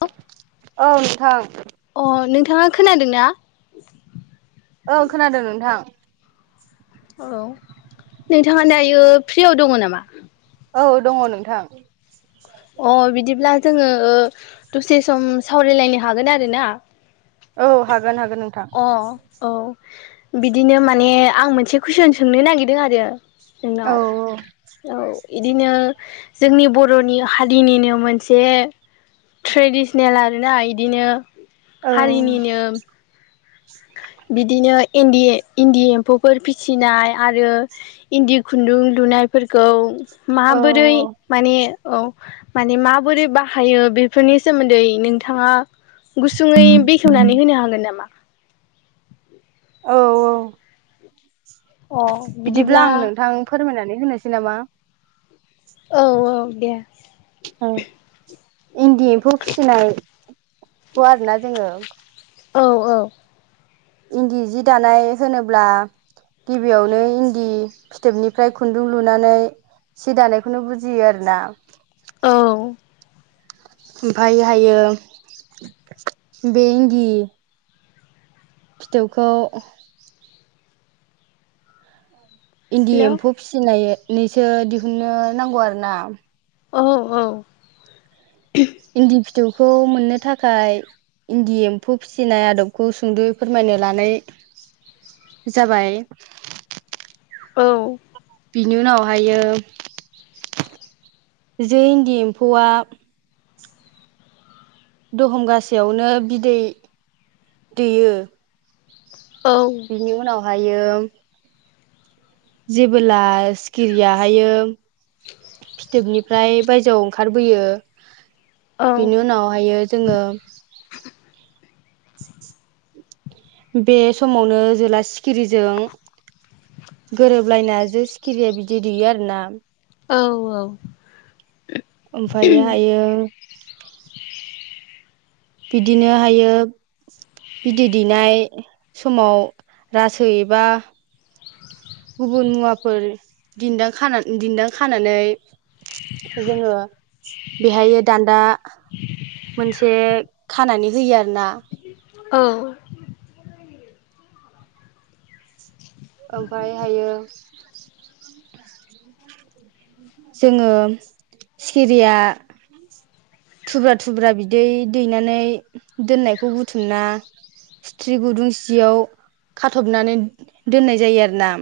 औ औ नोंथां अ नोंथाङा खोनादों ना औ खोनादों नोंथां औ नोंथाङा दायो फ्रियाव दङ नामा? औ दङ नोंथां अ बिदिब्ला जोङो दसे सम सावरायलायनो हागोन आरो ना औ हागोन हागोन नोंथां अ औ बिदिनो माने आं मोनसे कुइसन सोंनो नागिरदों आरो नोंनाव औ औ इदिनो जोंनि बर'नि हारिनिनो मोनसे ट्रेडिसनेल आरोना बिदिनो औ बिदिनो इन्दि इन्दि एम्फौफोर फिसिनाय आरो इन्दि खुन्दुं लुनायफोरखौ माबोरै औ माने औ माने माबोरै बाहायो बेफोरनि सोमोन्दै नोंथाङा गुसुङै बेखेवनानै होनो हागोन नामा? औ बिदिब्ला आं नोंथां फोरमायनानै होनोसै नामा। औ औ दे। ओ इन्दि एम्फौ फिसिनाय हाख'वा आरो ना जोङो औ औ। इन्दि जि दानाय होनोब्ला गिबियावनो इन्दि फिथोबनिफ्राय खुन्दुं लुनानै सि दानायखौनो बुजियो आरो ना। औ ओमफायहायो बे इन्दि फिथोबखौ इन्दि हेलौ एम्फौ फिसिनायनैसो दिहुननो नांगौ आरो ना। औ औ। इन्दि फिथोबखौ मोननो थाखाय इन्दि एम्फौ फिसिनाय आदबखौ सुंद'यै फोरमायनो लानाय जाबाय। औ। बिनि उनावहायो जै इन्दि एम्फौआ दहमगासेयावनो बिदै दैयो औ बिनि उनावहायो जेबोला सिखिरियाहायो फिथोबनिफ्राय बायजोआव ओंखारबोयो औ बिनि उनावहायो जोङो बे समावनो जोला सिखिरिजों गोरोबलायना जो सि खिरिया बिदै दैेयो आरो ना। औ औ। ओमफाययो हायो बिदिनो हायो बिदै दैनाय समाव रासो एबा गुबुन मुवाफोर दिन्दां खाना दिन्दां खानानै जोङो बेहाययो दान्दा मोनसे खानानै होयो आरो ना। औ। ओमफायहाययो जोङो सिखिरिया थुब्रा थुब्रा बिदै दैनानै दोननायखौ बुथुमना स्रिथ्रि गुदुं सियाव खाथबनानै दोननाय जायो आरो ना।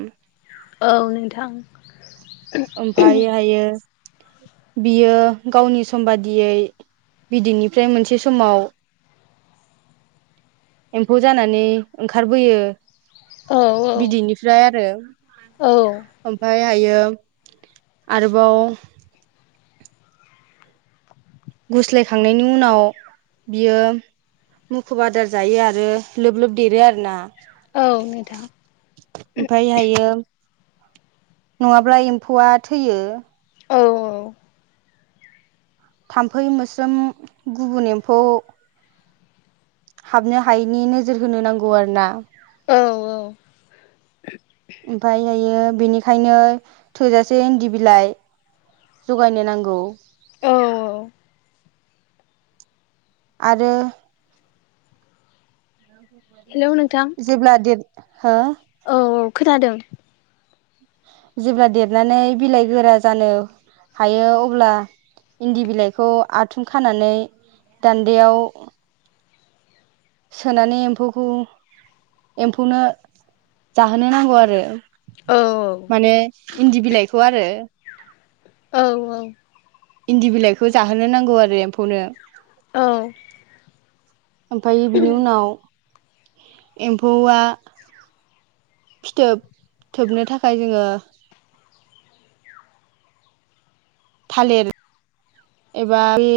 औ नोंथां। ओमफायहायो बियो गावनि सम बादियै बिदैनिफ्राय मोनसे समाव एम्फौ जानानै ओंखारबोयो औ औ बिदैनिफ्राय आरो। औ ओमफायहायो आरोबाव गुस्लायखांनायनि उनाव बियो मुखुब आदार जायो आरो लोब लोब देरो आरो ना। औ नोंथां। ओमफायहायो नङाब्ला एम्फौआ थैयो। औ थाम्फै मोस्रोम गुबुन एम्फौ हाबनो हायैनि नोजोर होनो नांगौ आरो ना। औ औ ओमफायहायो बेनिखायनो थोजासे इन्दि बिलाइ जगायनो नांगौ। औ आरो हेलौ नोंथां जेब्ला हो? औ औ खोनादों। जेब्ला देरनानै बिलाइ गोरा जानो हायो अब्ला इन्दि बिलाइखौ आथुम खानानै दान्दायाव, सोनानै एम्फौखौ एम्फौनो जाहोनो नांगौ आरो औ माने इन्दि बिलाइखौ आरो औ औ इन्दि बिलाइखौ जाहोनो नांगौ आरो एम्फौनो औ ओमफ्राय बिनि उनाव एम्फौआ फिथोब थोबनो थाखाय जोङो थालिर एबा बे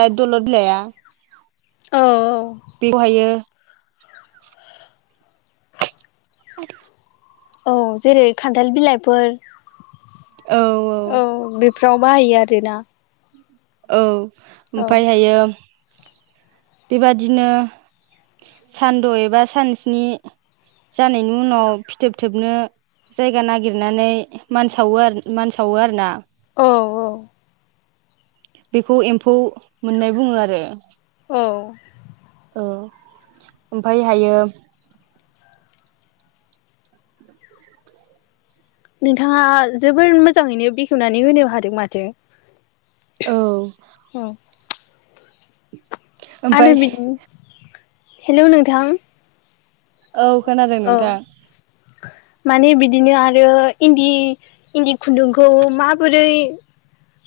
लाइ दलद बिइलाया औ औ बेखौहायो ए औ जेरै खान्थाल बिलाइफोर, औ बेफोराव बाहायो आरोना? औ औ ओमफायहायो बेबादिनो, सानद' एबा सान स्नि जानायनि उनाव फिथोबथोबनो जायगा नागिरनानै मान सावो आरो मान सावो आरो ना औ औ बेखौ एम्फौ मोननाय बुङो आरो औ औ ओमफ्राय हायो। नोंथाङा जोबोर मोजाङैनो बेखेवनानै होनो हादों माथो, औ औ आरो ओमफाय बिद हेलौ नोंथां, औ खोनादों औ नोंथां, माने बिदिनो आरो इन्दि इन्दि खुन्दुंखौ माबोरै,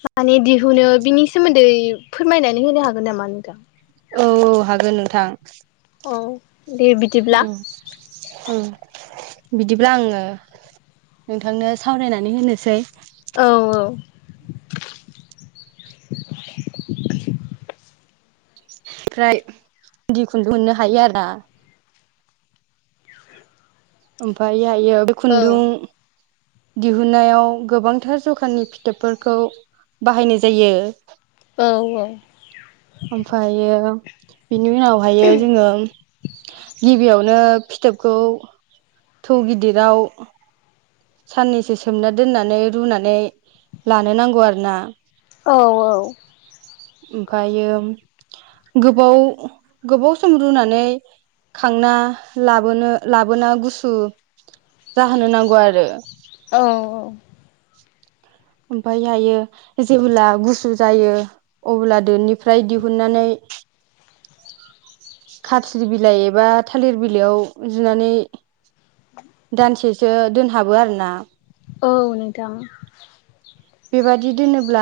माने दिहुनो बिनि सोमोन्दै फोरमायनानै होनो हागोन नामा नोंथां? औ औ हागोन नोंथां, औ दे बिदिब्ला औ औ बिदिब्ला आङो नोंथांनो सावरायनानै होनोसै, औ ओमफ्राय इन्दि खुन्दुं मोननो हायो आरो ना? ओमफ्राय आयो बे खुन्दुं, दिहुनन्नायाव गोबांथार जखाननि फिथोबफोरखौ बाहायनाय जायो। औ औ ओमफ्रायो बेनि उनावहाय जोङो गिबियावनो, फिथोबखौ थौ गिदिराव, साननैसो सोमना दोननानै रुनानै लानो नांगौ आरोना? औ औ ओमफ्रायो गोबाव गोबाव सम रुनानै, खांना लाबोनो लाबोना गुसु, जाहोनो नांगौ आरो औ ओमफाय हायो जेब्ला गुसु जायो अब्ला दोनि, फ्राय दिहुननानै, खाथ्रि बिलाइ एबा थालिर बिलाइयाव जुनानै दानसे सो दोनहाबो आरो ना? औ नोंथां बेबादि दोनोब्ला,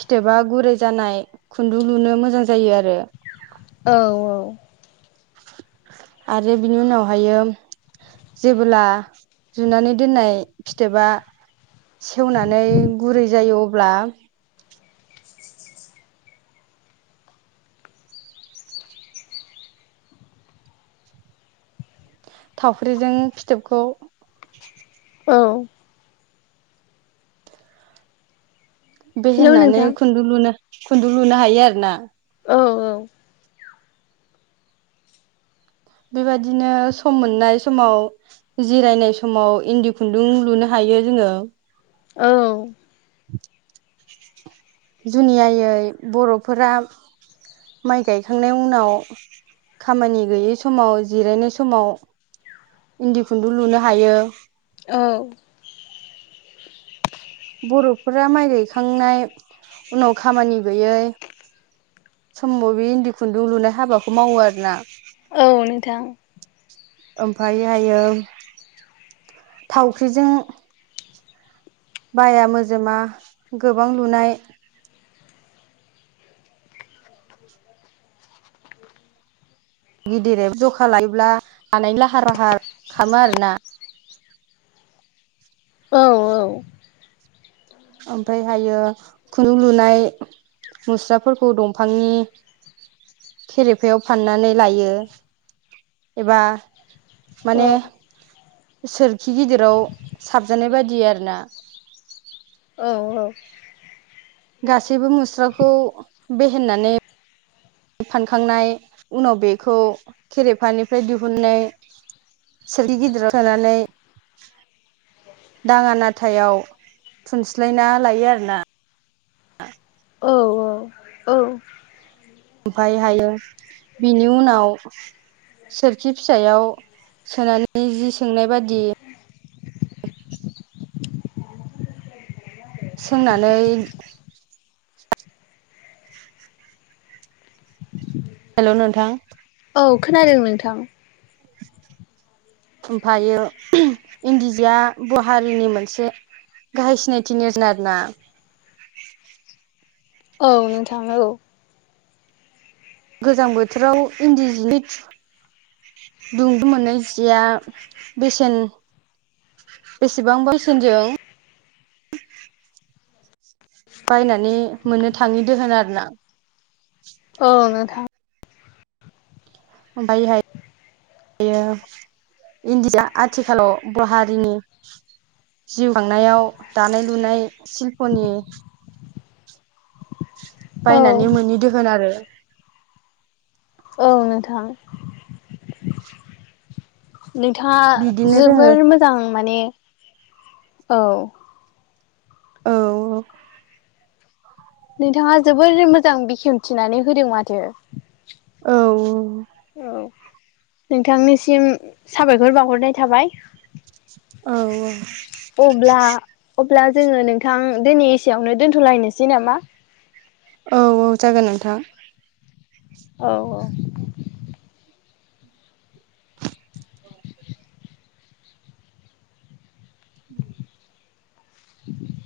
फिथोबा गुरै जानाय खुन्दुं लुनो मोजां जायो आरो औ औ आरो बिनि उनावहायो जेबोला जुनानै दोननाय फिथोबा सेवनानै गुरै जायो अब्ला थावफ्रिजों फिथोबखौ औ। बे हेलौ होननानै नोंथां खुन्दुं लुनो हायो आरो ना। औ बेबायदिनो सम मोननाय समाव जिरायनाय समाव इन्दि खुन्दुं लुनो हायो। हायो जोङो। औ। जुनियायै बर'फोरा माइ गायखांनायनि उनाव खामानि गैयै समाव जिरायनाय समाव इन्दि खुन्दुं लुनो हायो औ। बर'फोरा माइ गायखांनाय उनाव खामानि गैयै समाव बे इन्दि खुन्दुं लुनाय हाबाखौ मावो आरोोना औ नोंथां। ओमायहायो थावख्रिजों बाया मोजोमा गोबां लुनाय गिदिरै जखा लायोब्ला हानायनि लाहार फाहार खालामो आरोना। [inaudible] औ औ। ओमफ्राय हायो खन्दुं लुनाय मुस्राफोरखौ दंफांनि खेरिफायाव फाननानै लायो एबा औ माने सोरखि गिदिराव साबजानाय बायदि आरो ना [unintelligible] गासैबो मुस्राखौ बेहेननानै फानखांनाय उनाव बेखौ खेरेफानिफ्राय दिहुननाय सोरि गिदिराव सोनानै दाङा नाथायाव थुनस्लायना लायो आरोोना [unintelligible] औ औ औ। ओमफायहायो बिनि उनाव सोरखि फिसायाव सोनानै जि सोंनाय बादि [unintelligible] सोंनानै हेल' नोंथां। औ खोनादों नोंथां। ओमफ्रायो इन्दिजोआ बर' हारिनि मोनसे गाहाय सिनायथि नेरसोन आरो ना। [inaudible] औ नोंथाङो औ। गोजां बोथोराव इन्डिजिनि [unintelligible] दुंदु मोनो जिया बेसेन बेसेबां बेसेनजों। बायनानै मोननो थाङि दो होन आरोना। औ नोंथां। ओमफाय हाय। ईणदि जि आथिखालाव बर' हारिनि नेरसोन। जिउ खांनायाव दानाय लुनाय सिशिल्प'नि। औ बायनानैय मोननि दोहोन आरो। ओग नोंथां। नोंथाङा बिदिनो जोङो जोबोर मोजां माने औ। औव नोंथाङा जोबोर मोजां बेखेव थिनानै होदों माथो। औ ओग' औव नोंथांनिसिम साबायखर बावहरनाय थाबाय। औ अब्लाब्ला अब्लाब्ला जोंङो नोंथां दिनै एसेयावनो दोनथ'लायनोसैं नामा। औ औ जागोन नोंथां। औ औ। [inaudible] उ। बेबो [inaudible]